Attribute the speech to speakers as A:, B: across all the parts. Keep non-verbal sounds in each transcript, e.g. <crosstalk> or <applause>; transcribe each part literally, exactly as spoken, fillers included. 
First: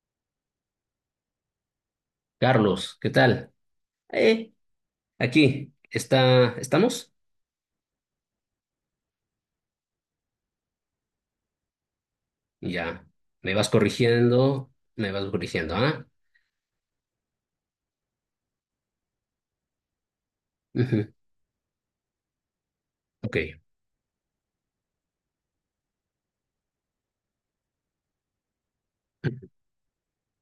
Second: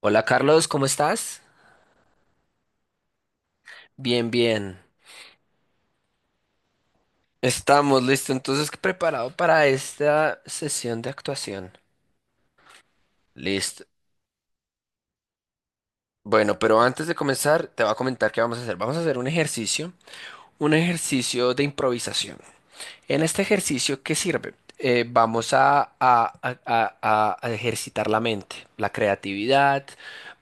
A: Hola Carlos, ¿cómo estás?
B: Carlos, ¿qué tal?
A: Bien,
B: Eh,
A: bien.
B: Aquí, está, ¿estamos?
A: Estamos listo, entonces preparado para esta sesión de actuación.
B: Ya, me vas
A: Listo.
B: corrigiendo, me vas corrigiendo, ¿ah?
A: Bueno, pero antes de comenzar, te voy a comentar qué vamos a hacer. Vamos a hacer un ejercicio, un
B: Ujú.
A: ejercicio de improvisación. En este
B: Ok.
A: ejercicio, ¿qué sirve? Eh, vamos a, a- a- a- a ejercitar la mente, la creatividad,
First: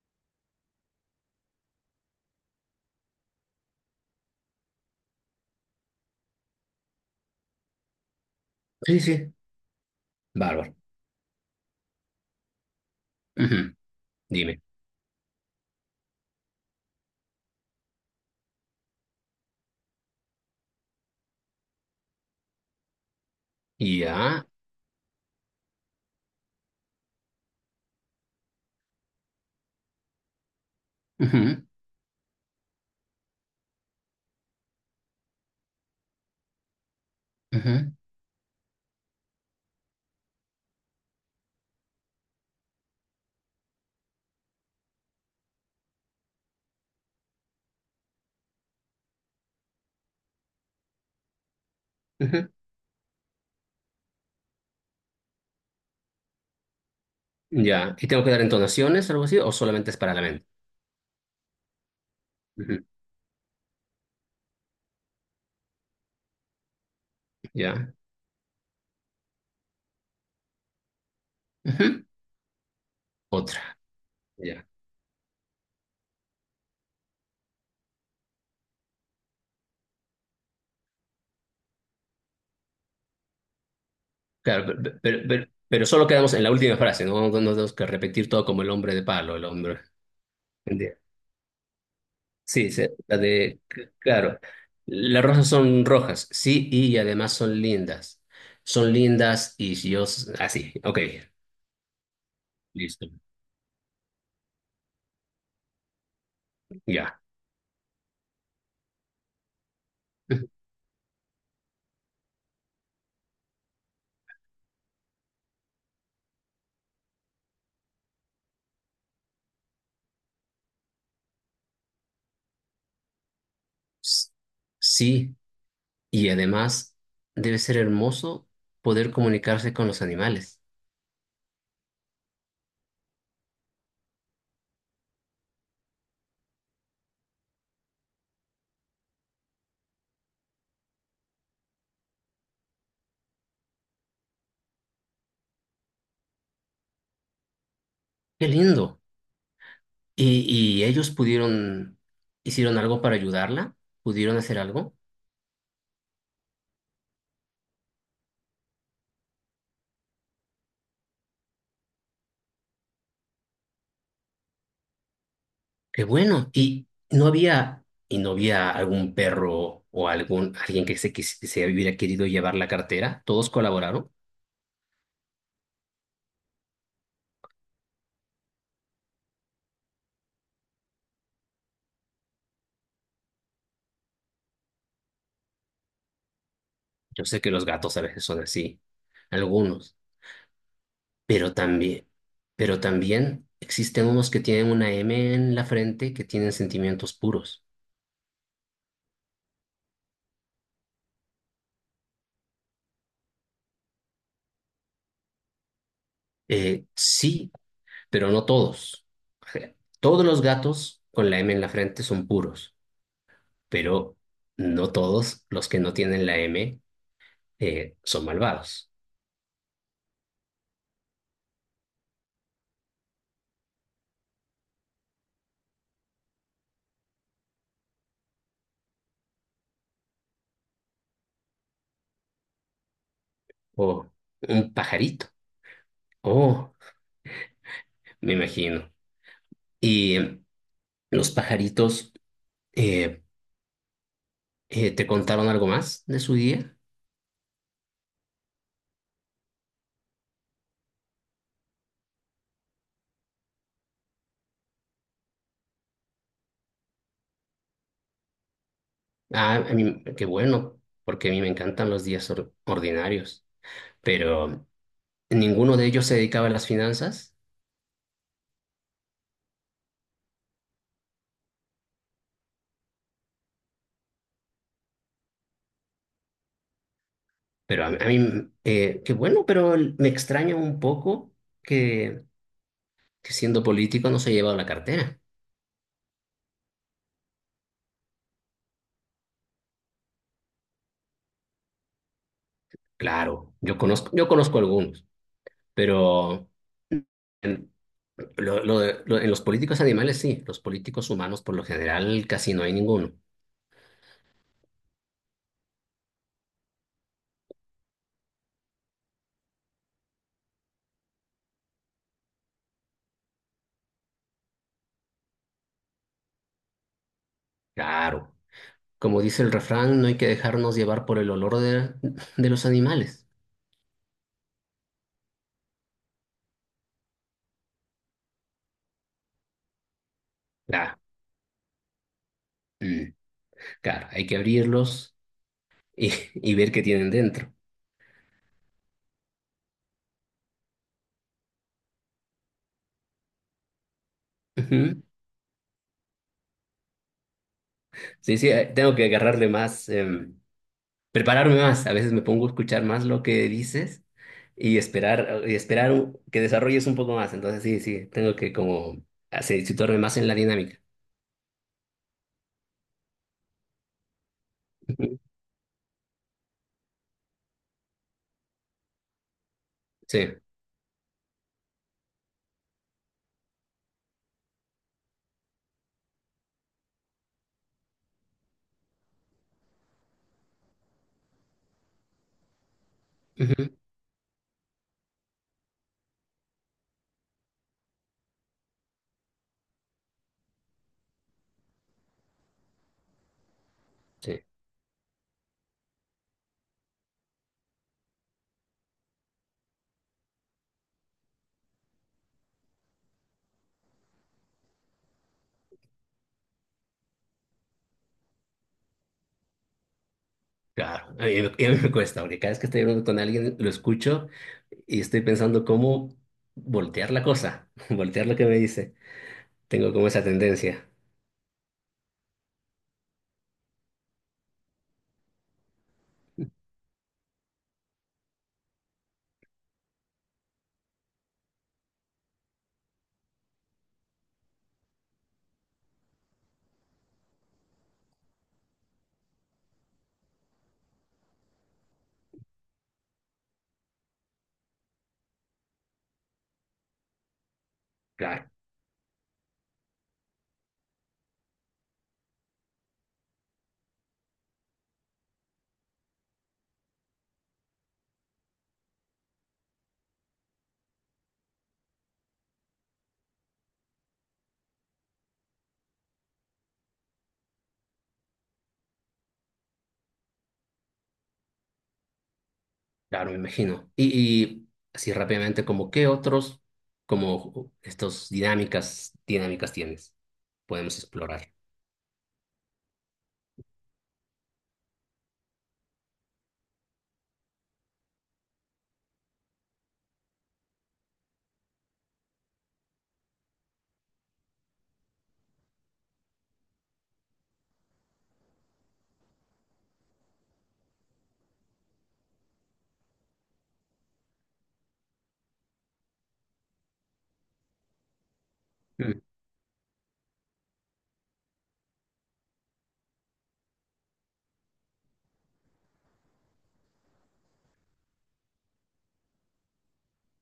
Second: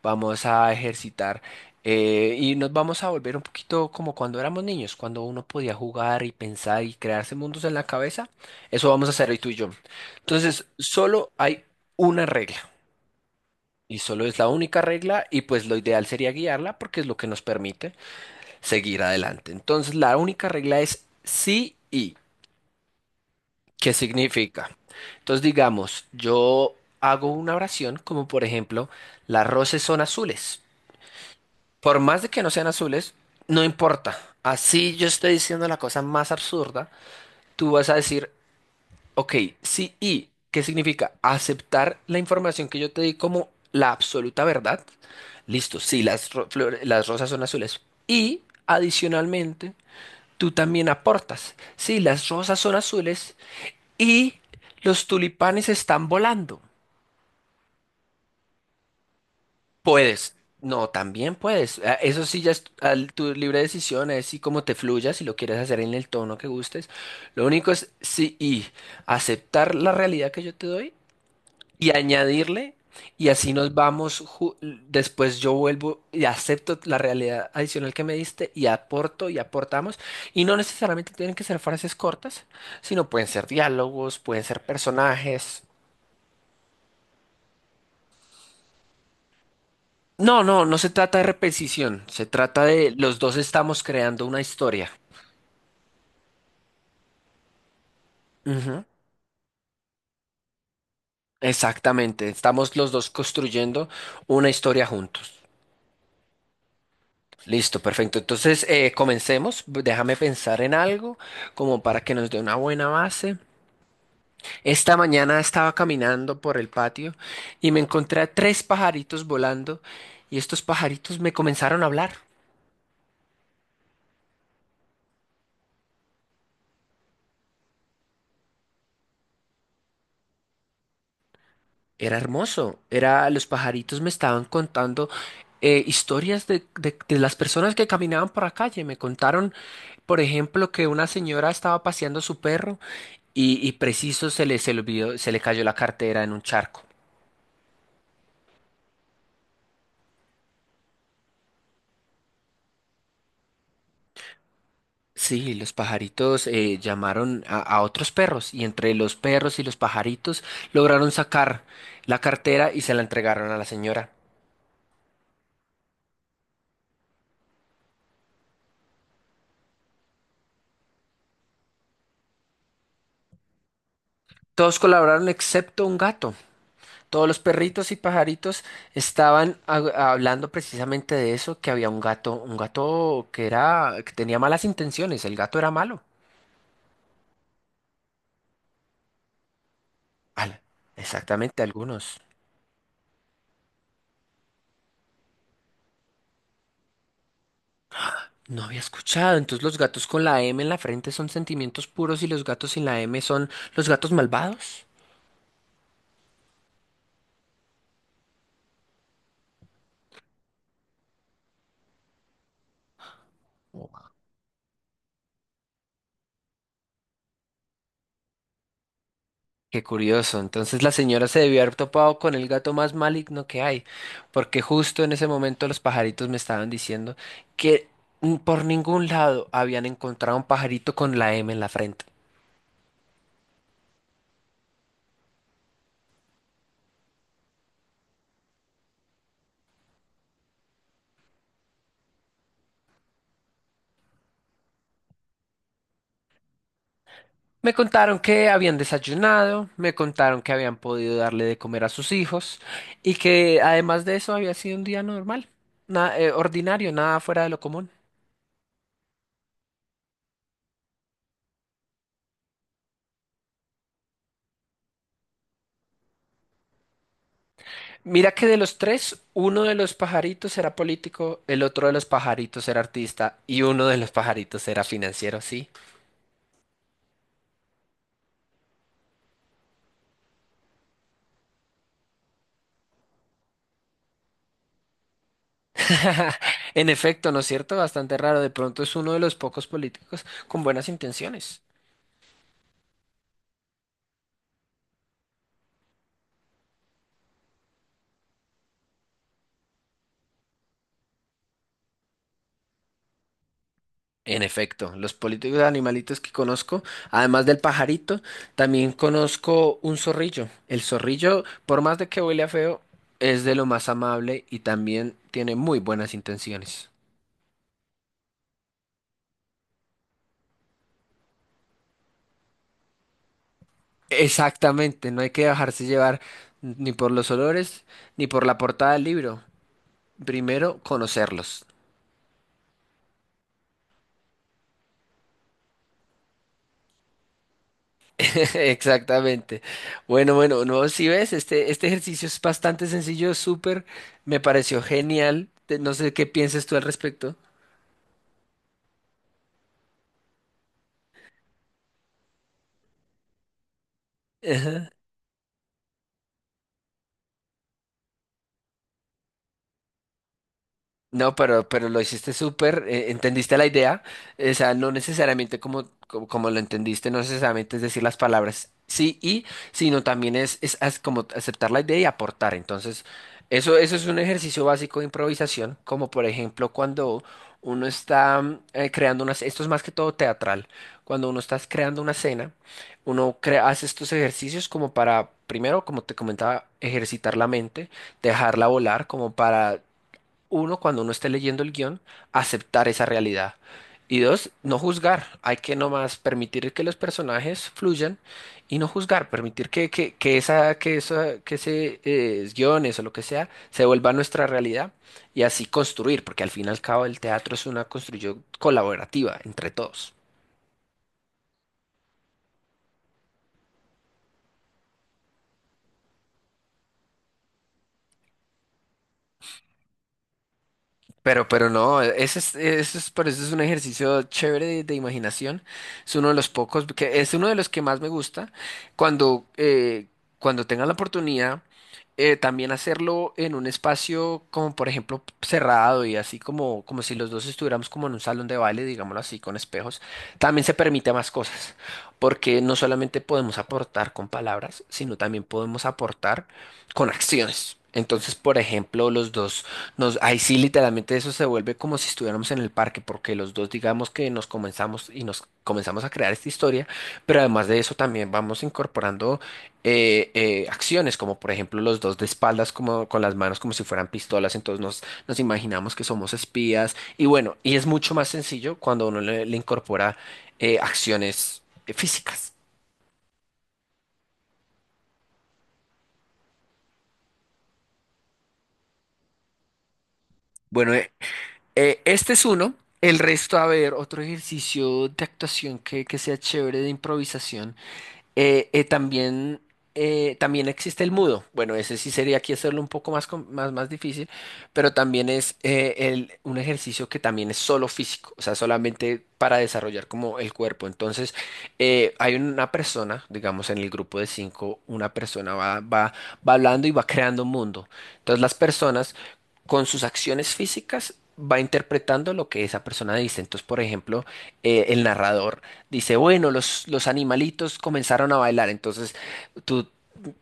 A: vamos a ejercitar eh, y nos vamos a volver un poquito como cuando éramos niños, cuando uno podía jugar y pensar y crearse mundos en la cabeza. Eso
B: Sí,
A: vamos a hacer
B: sí,
A: hoy tú y yo. Entonces,
B: bárbaro.
A: solo hay una regla
B: Ujú.
A: y solo es la
B: Dime.
A: única regla y pues lo ideal sería guiarla porque es lo que nos permite seguir adelante. Entonces, la única regla es sí y. ¿Qué
B: Ya.
A: significa? Entonces, digamos, yo hago una oración como por ejemplo, las rosas son azules.
B: Ujú.
A: Por más de que no sean azules, no importa. Así yo estoy diciendo la cosa más absurda, tú vas a
B: Ujú.
A: decir, ok, sí y, ¿qué significa? Aceptar la información que yo te di como la absoluta verdad. Listo, sí, las, ro- flores- las rosas son azules. Y adicionalmente, tú también aportas. Sí, las
B: Ujú.
A: rosas son azules y los tulipanes están volando.
B: Ya. ¿Y tengo que dar entonaciones, algo así, o solamente es para la
A: Puedes.
B: mente?
A: No, también puedes. A- Eso sí, ya es
B: Ujú.
A: tu tu libre decisión, es si como te fluya, si lo quieres hacer en el tono que gustes. Lo único es
B: Ya.
A: sí y aceptar la realidad que yo te doy y
B: Ujú.
A: añadirle, y así nos
B: Otra.
A: vamos. ju-
B: Ya.
A: Después yo vuelvo y acepto la realidad adicional que me diste y aporto y aportamos. Y no necesariamente tienen que ser frases cortas, sino pueden ser diálogos, pueden ser
B: Claro, pe- pe- pero, pero-
A: personajes.
B: pero solo quedamos en la última frase, no, no tenemos que repetir todo como el hombre de palo, el hombre.
A: No, no, no se trata de repetición, se trata
B: Sí,
A: de
B: se- la
A: los dos
B: de,
A: estamos
B: c-
A: creando
B: claro,
A: una historia.
B: las rosas son rojas, sí, y además son lindas.
A: Ujú.
B: Son lindas y si yo, s- así, ok,
A: Exactamente, estamos los dos
B: listo,
A: construyendo una historia juntos.
B: ya.
A: Listo, perfecto. Entonces, eh, comencemos. Déjame pensar en algo como para que nos dé una buena base. Esta mañana estaba caminando por el patio y me encontré a tres pajaritos volando y estos pajaritos me comenzaron a hablar.
B: S- Sí, y además debe ser hermoso poder comunicarse con los animales.
A: Era hermoso, era, los pajaritos me estaban contando eh, historias de, de- de las personas que caminaban por la calle. Me contaron, por ejemplo, que una señora estaba paseando su perro y, y preciso se le, se le olvidó, se le cayó la cartera en un charco.
B: Qué lindo. ¿Y, y ellos pudieron, hicieron algo para ayudarla? ¿Pudieron hacer algo?
A: Sí, los pajaritos eh, llamaron a, a otros perros y entre los perros y los pajaritos lograron sacar la cartera y se la entregaron a la señora.
B: Qué bueno. Y no había, y no había algún perro o algún alguien que se, quis- que se hubiera querido llevar la cartera. Todos colaboraron.
A: Todos colaboraron excepto un gato. Todos los perritos y pajaritos estaban ha- hablando precisamente de eso, que había un gato, un gato que era, que tenía malas intenciones, el gato era malo.
B: Yo sé que los gatos a veces son así, algunos,
A: Al-
B: pero
A: exactamente,
B: también,
A: algunos.
B: pero también existen unos que tienen una M en la frente que tienen sentimientos puros.
A: No había escuchado. Entonces los gatos con la M en la frente son sentimientos puros y los gatos sin la M son los gatos malvados.
B: Eh, sí, pero no todos. O sea, todos los gatos con la M en la frente son puros, pero no todos los que no tienen la M eh, son malvados.
A: Qué curioso. Entonces la señora se debió haber topado con el gato más maligno que hay, porque justo en ese momento los pajaritos me estaban diciendo que n- por ningún lado habían encontrado un pajarito con la M en la frente.
B: Oh, un pajarito. Oh, me imagino. ¿Y em, los pajaritos, eh, eh, te contaron algo más de su día?
A: Me contaron que habían desayunado, me contaron que habían podido darle de comer a sus hijos y que además de eso había sido un día normal, na- eh, ordinario, nada fuera de lo común.
B: Ah, a mí, qué bueno, porque a mí me encantan los días or- ordinarios. Pero ninguno de ellos se dedicaba a las finanzas.
A: Mira que de los tres, uno de los pajaritos era político, el otro de los pajaritos era artista y uno de los pajaritos era financiero, sí.
B: Pero a, a mí, mm, eh, qué bueno, pero l- me extraña un poco que, que siendo político no se haya llevado la cartera.
A: <laughs> En efecto, ¿no es cierto? Bastante raro. De pronto es uno de los pocos políticos con buenas intenciones.
B: Claro, yo conozco, yo conozco algunos, pero Lo- lo de- lo- en los políticos animales sí, los políticos humanos por lo general casi no hay ninguno.
A: En efecto, los políticos animalitos que conozco, además del pajarito, también conozco un zorrillo. El zorrillo, por más de que huele a feo, es de lo más amable y también tiene muy buenas intenciones.
B: Claro. Como dice el refrán, no hay que dejarnos llevar por el olor de, de los animales.
A: Exactamente, no hay que dejarse llevar ni por los olores ni por la portada del libro. Primero,
B: Claro.
A: conocerlos.
B: Mm, claro, hay que abrirlos y, y ver qué tienen dentro.
A: <laughs> Exactamente. Bueno, bueno, no, si ves, este, este ejercicio es bastante sencillo, súper, me pareció
B: Ujú.
A: genial. Te- No sé qué piensas tú al respecto.
B: Sí, sí, eh, tengo que agarrarle más, em, prepararme más. A veces me pongo a escuchar más lo que dices y
A: <laughs>
B: esperar, y esperar un- que desarrolles un poco más. Entonces sí, sí, tengo que como así, situarme más en la dinámica.
A: No, pero, pero lo hiciste súper, eh, entendiste la idea, o sea, no
B: Ujú.
A: necesariamente como, como, como lo entendiste, no necesariamente es decir las palabras sí y, sino también
B: Sí.
A: es, es, as- como aceptar la idea y aportar. Entonces, eso, eso es un ejercicio básico de improvisación, como por ejemplo cuando uno está mm, eh, creando unas, esto es más que todo teatral, cuando uno está creando una escena, uno crea,
B: Ujú.
A: hace estos ejercicios como para, primero, como te comentaba, ejercitar la mente dejarla volar como para uno, cuando uno esté leyendo el guión, aceptar esa realidad. Y
B: Sí,
A: dos, no juzgar. Hay que nomás permitir que los personajes fluyan y no juzgar, permitir que, que, que esa, que esa, que ese eh, guiones o lo que sea se vuelva nuestra realidad y así construir, porque al fin y al cabo el teatro es una construcción colaborativa entre todos.
B: claro. A mí, me a mí me cuesta, porque cada vez que estoy hablando con alguien, lo escucho y estoy pensando cómo voltear la cosa, <laughs> voltear lo que me dice. Tengo como esa tendencia.
A: Pero, pero no, ese es, eso es, por eso es un ejercicio chévere de, de imaginación. Es uno de los pocos, que es uno de los que más me gusta. Cuando, eh, cuando tenga la oportunidad, eh, también hacerlo en un espacio como, por ejemplo, cerrado y así como, como si los dos estuviéramos como en un salón de baile, digámoslo así, con espejos, también se permite más cosas. Porque no solamente podemos aportar con palabras, sino también podemos aportar con acciones. Entonces,
B: Claro,
A: por ejemplo, los dos. Nos, ahí sí, literalmente eso se vuelve como si estuviéramos en el parque, porque los dos digamos que nos comenzamos y nos comenzamos a crear esta historia, pero además de eso también vamos incorporando eh, eh, acciones, como por ejemplo los dos de espaldas, como con las manos como si fueran pistolas, entonces nos, nos imaginamos que somos espías, y bueno, y es mucho más sencillo cuando uno le, le incorpora eh, acciones eh, físicas.
B: claro, me imagino. Y, y así rápidamente, como qué otros, como estos dinámicas, dinámicas tienes,
A: Bueno,
B: podemos
A: eh,
B: explorar.
A: eh, este es uno. El resto, a ver, otro ejercicio de actuación que, que sea chévere de improvisación. Eh, eh, también, eh, también existe el mudo. Bueno, ese sí sería aquí hacerlo un poco más, com- más, más difícil, pero también es eh, el- un ejercicio que también es solo físico, o sea, solamente para desarrollar como el cuerpo. Entonces, eh, hay una persona, digamos, en el grupo de cinco, una persona va, va, va hablando y va creando un mundo. Entonces, las personas
B: Mm.
A: con sus acciones físicas va interpretando lo que esa persona dice. Entonces, por ejemplo, eh, el narrador dice, bueno, los, los animalitos comenzaron a bailar, entonces tú...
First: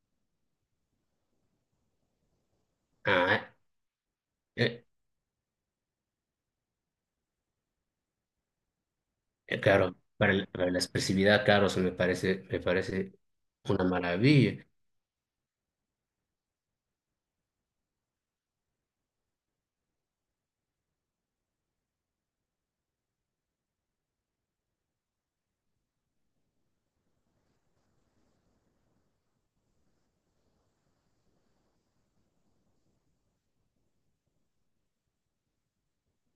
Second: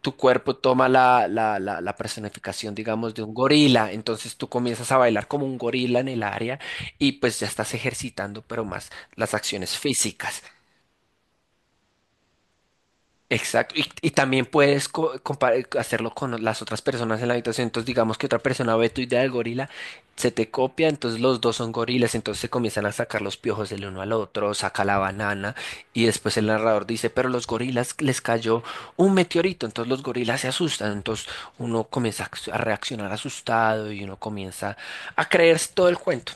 A: Tu cuerpo toma la, la, la, la personificación, digamos, de un
B: Ah,
A: gorila, entonces tú
B: eh,
A: comienzas a bailar como un gorila en el área y pues ya estás ejercitando, pero más las
B: eh,
A: acciones
B: claro, para,
A: físicas.
B: el- para la expresividad, claro, eso me parece, me parece
A: Exacto,
B: una
A: y, y también
B: maravilla.
A: puedes co- compar- hacerlo con las otras personas en la habitación. Entonces, digamos que otra persona ve tu idea del gorila, se te copia, entonces los dos son gorilas, entonces se comienzan a sacar los piojos del uno al otro, saca la banana, y después el narrador dice, pero los gorilas les cayó un meteorito, entonces los gorilas se asustan, entonces uno comienza a ac- a reaccionar asustado y uno comienza a creerse todo el cuento.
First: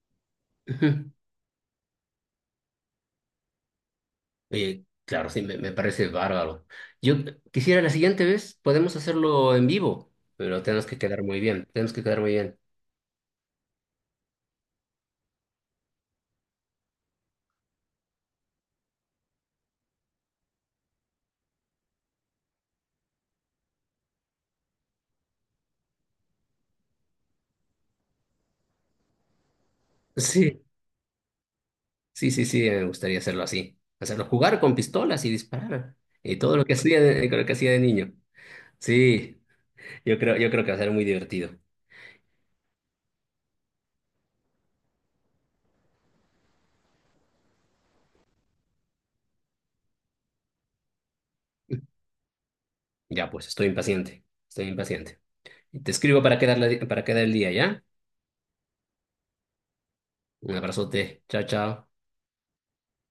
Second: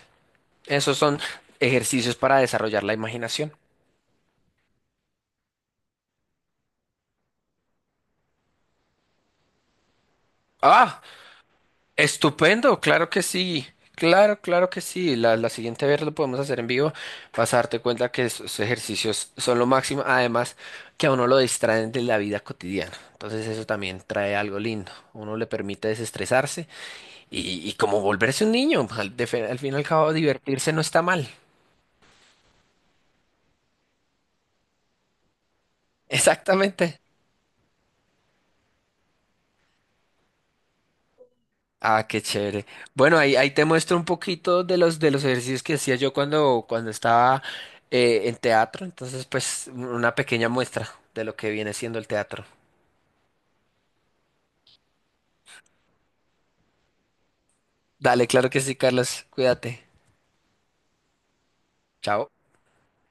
A: Esos son
B: <laughs>
A: ejercicios para desarrollar la imaginación.
B: Oye, claro, sí, me, me parece bárbaro. Yo quisiera la siguiente vez, podemos hacerlo en vivo, pero tenemos que
A: ¡Ah!
B: quedar muy bien, tenemos que quedar muy bien.
A: Estupendo, claro que sí. Claro, claro que sí. La, la siguiente vez lo podemos hacer en vivo. Vas a darte cuenta que esos ejercicios son lo máximo. Además, que a uno lo distraen de la vida cotidiana. Entonces eso también trae algo lindo. Uno le permite desestresarse y, y como volverse un niño. Al, de fe- al fin y al cabo,
B: Sí,
A: divertirse no está mal.
B: sí, sí, sí, me gustaría hacerlo así. Hacerlo jugar con pistolas y disparar.
A: <laughs>
B: Y todo lo que
A: Exactamente.
B: hacía de, lo que hacía de niño. Sí, yo creo, yo creo que va a ser muy divertido.
A: Ah, qué chévere. Bueno, ahí, ahí te muestro un poquito de los, de los ejercicios que hacía yo cuando, cuando estaba eh, en teatro. Entonces, pues, una pequeña muestra de lo que viene siendo el teatro.
B: Ya, pues, estoy impaciente, estoy impaciente. Te escribo para quedar, la- para quedar el día, ¿ya?
A: Dale, claro que sí, Carlos. Cuídate.
B: Un abrazote, chao, chao.
A: Chao.